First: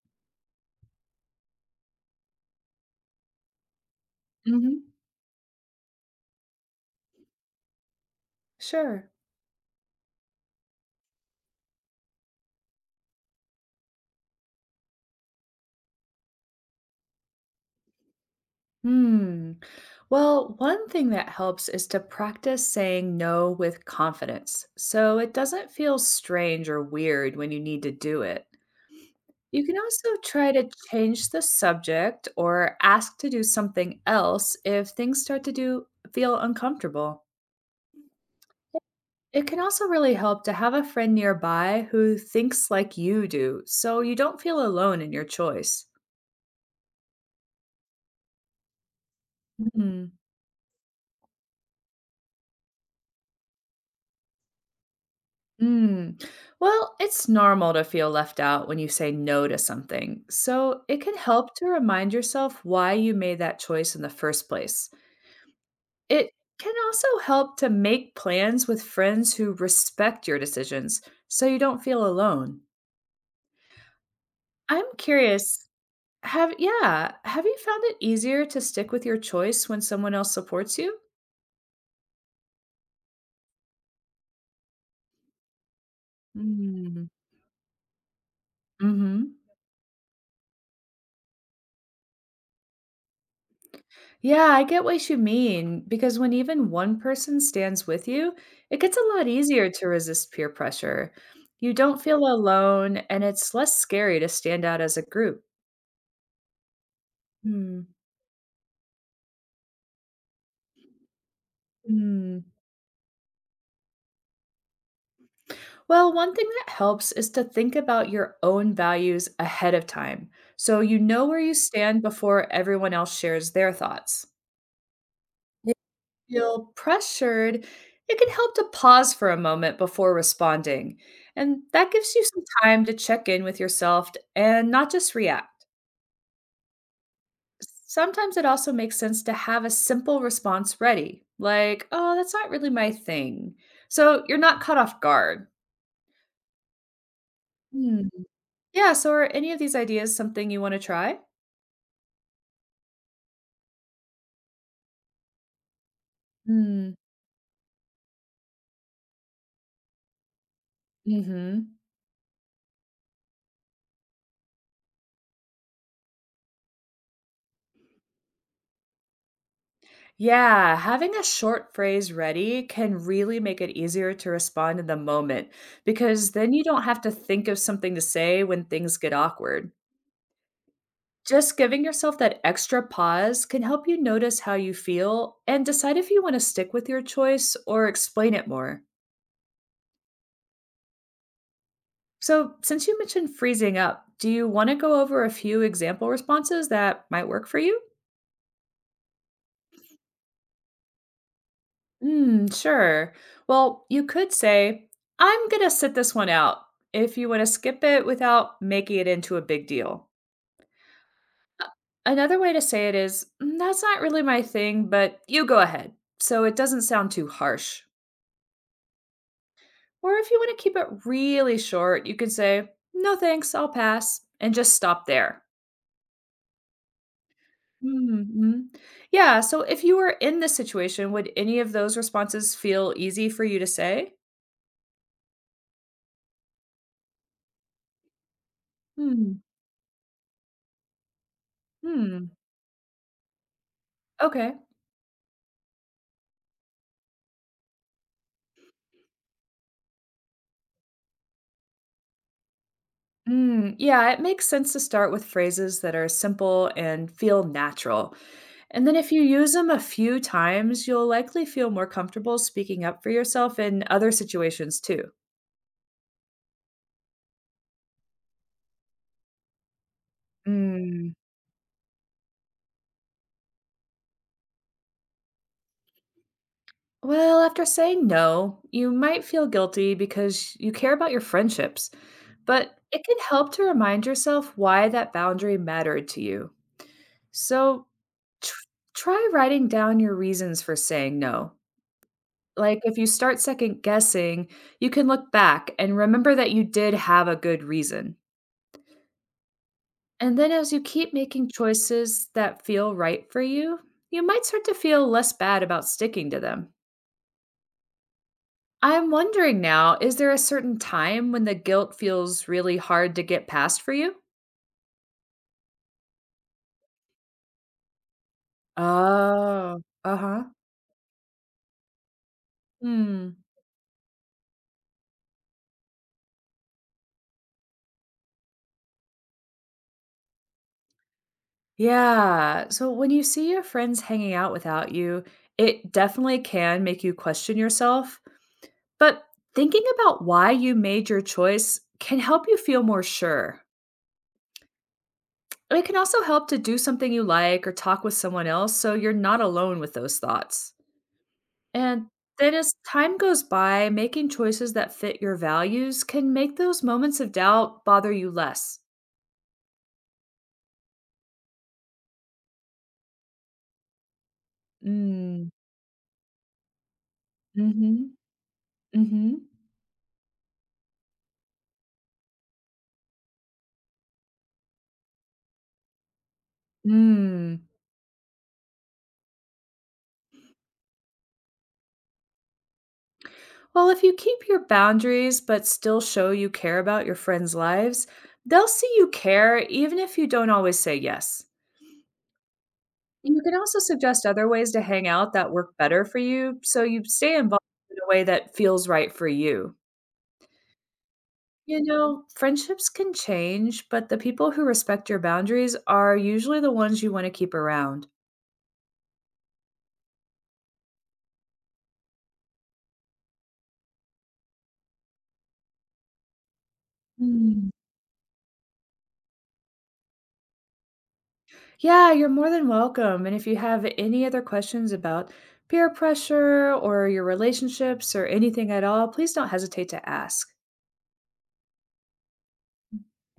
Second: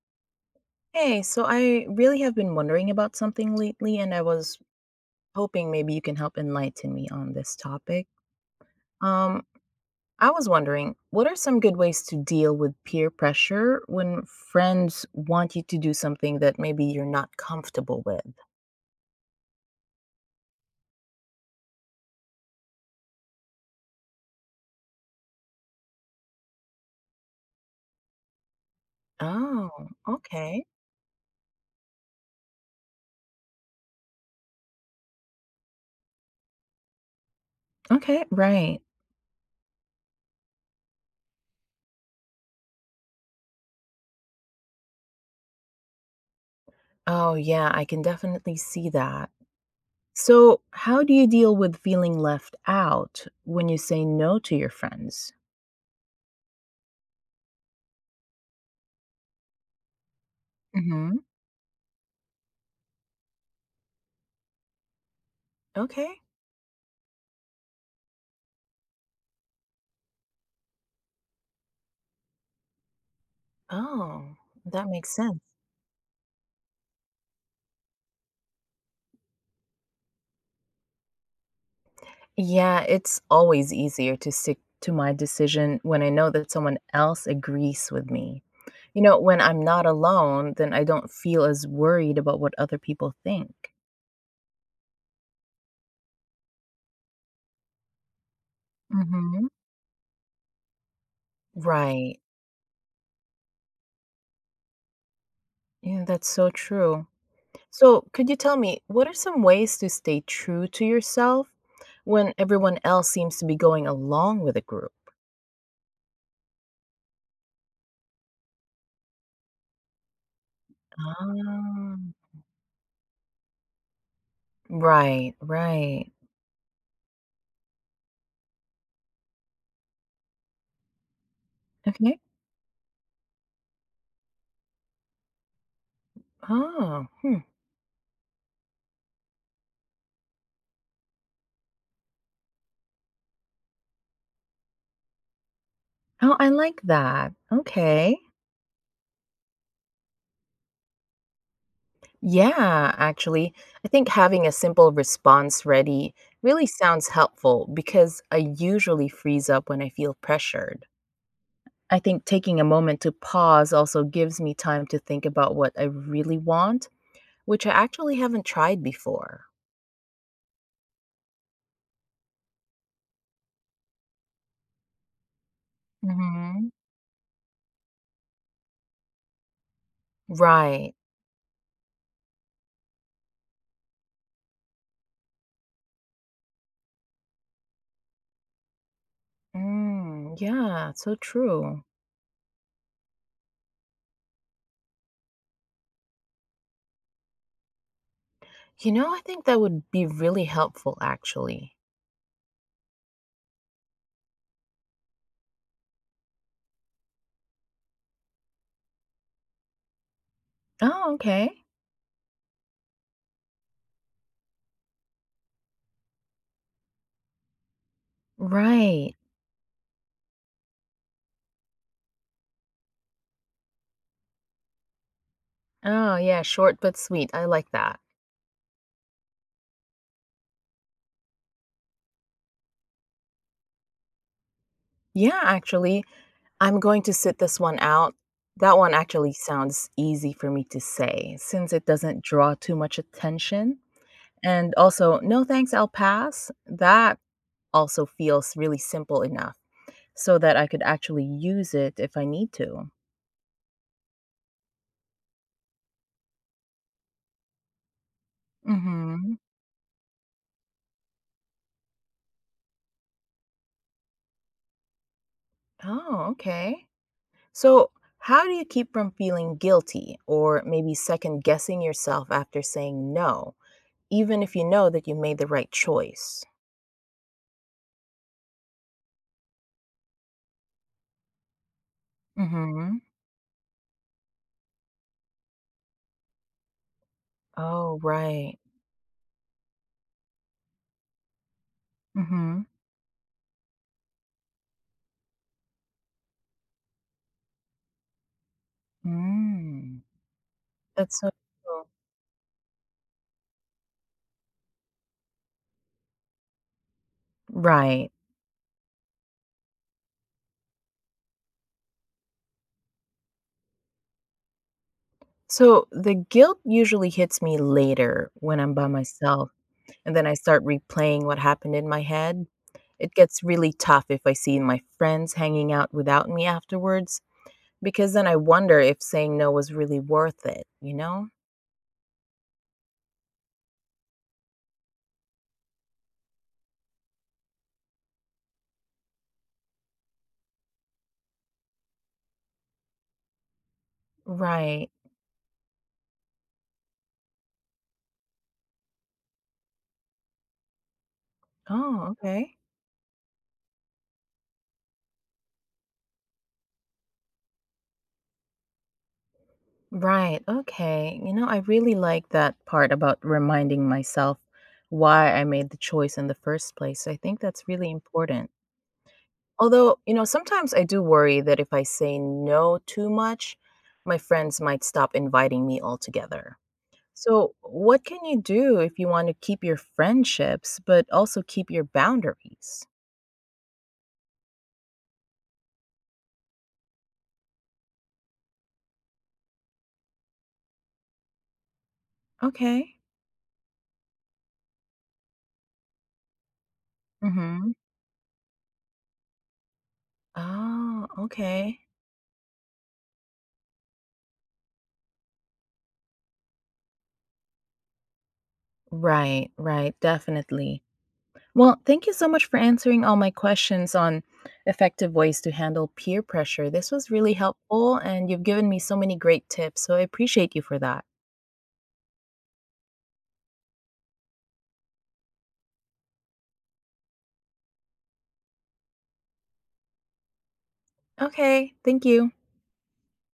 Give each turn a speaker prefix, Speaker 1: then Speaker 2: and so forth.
Speaker 1: Hey, so I really have been wondering about something lately, and I was
Speaker 2: Mhm.
Speaker 1: hoping maybe you can help enlighten me on this topic.
Speaker 2: Sure.
Speaker 1: Um, I was wondering, what are some good ways to deal with peer pressure when friends want you to do something that maybe you're not comfortable with?
Speaker 2: Hmm. Well, one thing that helps is to practice saying no with confidence so it doesn't feel strange or weird when you need to do it. You
Speaker 1: Oh,
Speaker 2: can also try
Speaker 1: okay.
Speaker 2: to change the subject or ask to do something else if things start to do feel uncomfortable.
Speaker 1: Okay, right.
Speaker 2: It can also really help to have a friend nearby who thinks like you do so you don't feel alone in your choice.
Speaker 1: Oh, yeah, I can definitely see that. So, how do you deal with feeling left out when you say no to your friends?
Speaker 2: Mm. Well, it's normal to feel left out when you say no to something, so it can
Speaker 1: Mm-hmm.
Speaker 2: help to remind yourself why you made that choice in the first place.
Speaker 1: Okay.
Speaker 2: It can also help to make plans with friends who respect your decisions so you don't feel alone.
Speaker 1: Oh,
Speaker 2: I'm
Speaker 1: that makes sense.
Speaker 2: curious, have you found it easier to stick with your choice when someone else supports you?
Speaker 1: Yeah, it's always easier to stick to my decision when I know that someone
Speaker 2: Mm.
Speaker 1: else agrees with me. You know,
Speaker 2: Mhm.
Speaker 1: when I'm not alone, then I don't feel as worried about what other people think.
Speaker 2: Yeah, I get what you mean because when even one person stands with you, it gets a lot
Speaker 1: Mm-hmm.
Speaker 2: easier to resist peer pressure. You don't feel
Speaker 1: Right.
Speaker 2: alone, and it's less scary to stand out as a group.
Speaker 1: Yeah, that's so true.
Speaker 2: Hmm.
Speaker 1: So, could you tell me what are some ways to stay true to yourself when
Speaker 2: Hmm.
Speaker 1: everyone else seems to be going along with a group?
Speaker 2: Well, one thing that helps is to think about your own values ahead of time so you know where you
Speaker 1: Ah,
Speaker 2: stand before everyone else shares their thoughts.
Speaker 1: right, right.
Speaker 2: Feel pressured, it can help to pause for a moment before responding. And that gives
Speaker 1: Okay.
Speaker 2: you some time to check in with yourself and not just react.
Speaker 1: Oh, hmm.
Speaker 2: Sometimes it also makes sense to have a simple response ready, like, oh, that's not really my thing. So you're not caught off guard.
Speaker 1: Oh, I like that.
Speaker 2: Hmm.
Speaker 1: Okay.
Speaker 2: Yeah, so are any of these ideas something you want to try?
Speaker 1: Yeah, actually, I think having a simple response ready really sounds helpful because I usually freeze up when I feel pressured.
Speaker 2: Mm-hmm.
Speaker 1: I think taking a moment to pause also gives me time to think about what I really want, which I actually haven't tried before.
Speaker 2: Yeah, having a short phrase ready can really make it easier to respond in the moment because then you
Speaker 1: hmm
Speaker 2: don't have to think of something to say when things get awkward.
Speaker 1: Right.
Speaker 2: Just giving yourself that extra pause can help you notice how you feel and decide if you want to stick with your choice or explain it more.
Speaker 1: Mm, yeah, so true.
Speaker 2: So, since you mentioned freezing up, do you want to go over a few example responses that might work for you?
Speaker 1: You know, I think that would be really helpful, actually.
Speaker 2: Mm, sure. Well, you could say, I'm going to sit this one out if you want to skip it without making it into a big deal.
Speaker 1: Oh, okay.
Speaker 2: Another way to say it is, "Mm, that's not really my thing, but you go ahead." So it doesn't sound too harsh.
Speaker 1: Right.
Speaker 2: Or if you want to keep it really short, you can say, no thanks, I'll pass, and just stop there.
Speaker 1: Oh, yeah, short but sweet. I like that.
Speaker 2: Hmm. Yeah, so if you were in this situation, would any of those responses feel easy for you to say?
Speaker 1: Yeah, actually, I'm going to sit this one out. That one actually
Speaker 2: Hmm.
Speaker 1: sounds easy for me to say since it doesn't
Speaker 2: Hmm.
Speaker 1: draw too much attention.
Speaker 2: Okay.
Speaker 1: And also, no thanks, I'll pass. That also feels really simple enough so that I could actually use it if I need to.
Speaker 2: Mm, yeah, it makes sense to start with phrases that are simple and feel natural. And then if you
Speaker 1: Mm-hmm.
Speaker 2: use them a few times, you'll likely feel more comfortable speaking up for yourself in other situations too.
Speaker 1: Oh, okay. So, how do you keep from feeling guilty or maybe
Speaker 2: Mm.
Speaker 1: second guessing yourself after saying no? Even if you know that you made the right choice.
Speaker 2: Well, after saying no, you might feel guilty because you care about your friendships, but
Speaker 1: Mhm.
Speaker 2: it can help to remind yourself why that boundary mattered to you. So
Speaker 1: Oh, right.
Speaker 2: tr- try writing down your reasons for saying no.
Speaker 1: Mhm.
Speaker 2: Like, if you start second guessing, you can look back and remember that you did have a good reason.
Speaker 1: Mm.
Speaker 2: And then as you keep
Speaker 1: That's so
Speaker 2: making
Speaker 1: cool.
Speaker 2: choices that feel right for you, you might start to feel less bad about sticking to them.
Speaker 1: Right.
Speaker 2: I'm wondering now, is there a certain time when the guilt feels really hard to get past for you?
Speaker 1: So, the guilt usually hits me later when I'm by myself,
Speaker 2: Oh,
Speaker 1: and then I
Speaker 2: uh-huh.
Speaker 1: start replaying what happened in my head. It
Speaker 2: Hmm.
Speaker 1: gets really tough if I see my friends hanging out without me afterwards, because then I wonder if saying no was really worth it, you know?
Speaker 2: Yeah. So when you see your friends hanging out without you, it definitely can make you question yourself. But thinking about why you made your choice can help you feel more sure.
Speaker 1: Right.
Speaker 2: And it can also help to do something you like or talk with someone else so you're not alone with those thoughts. And
Speaker 1: Oh,
Speaker 2: then,
Speaker 1: okay.
Speaker 2: as time goes by, making choices that fit your values can make those moments of doubt bother you less.
Speaker 1: Right. Okay. You know, I really like that part about reminding myself why I
Speaker 2: Mm,
Speaker 1: made the choice in the first place. I think that's really
Speaker 2: mm-hmm,
Speaker 1: important.
Speaker 2: mm-hmm.
Speaker 1: Although, you know, sometimes I do worry that if I say no too much, my friends might stop inviting me altogether. So,
Speaker 2: Mm.
Speaker 1: what can you do if you want to keep your friendships but also keep your boundaries?
Speaker 2: Well, if you keep your boundaries but still show you care about your friends' lives, they'll see you care even if you don't always say yes.
Speaker 1: Okay.
Speaker 2: You can also suggest other ways to hang out that work better for you so you stay involved
Speaker 1: Mhm.
Speaker 2: in a way that feels right for you.
Speaker 1: Oh, okay.
Speaker 2: You know, friendships can change, but the people who respect your boundaries are usually the ones you want to keep around.
Speaker 1: Right, right, definitely. Well, thank you so much for answering all my questions on effective ways to handle peer pressure. This was really
Speaker 2: Mm.
Speaker 1: helpful, and you've given me so many great tips. So I appreciate you for that.
Speaker 2: Yeah, you're more than welcome. And if you have any other questions about peer pressure or your relationships or anything at all, please don't hesitate to ask.
Speaker 1: Okay, thank you.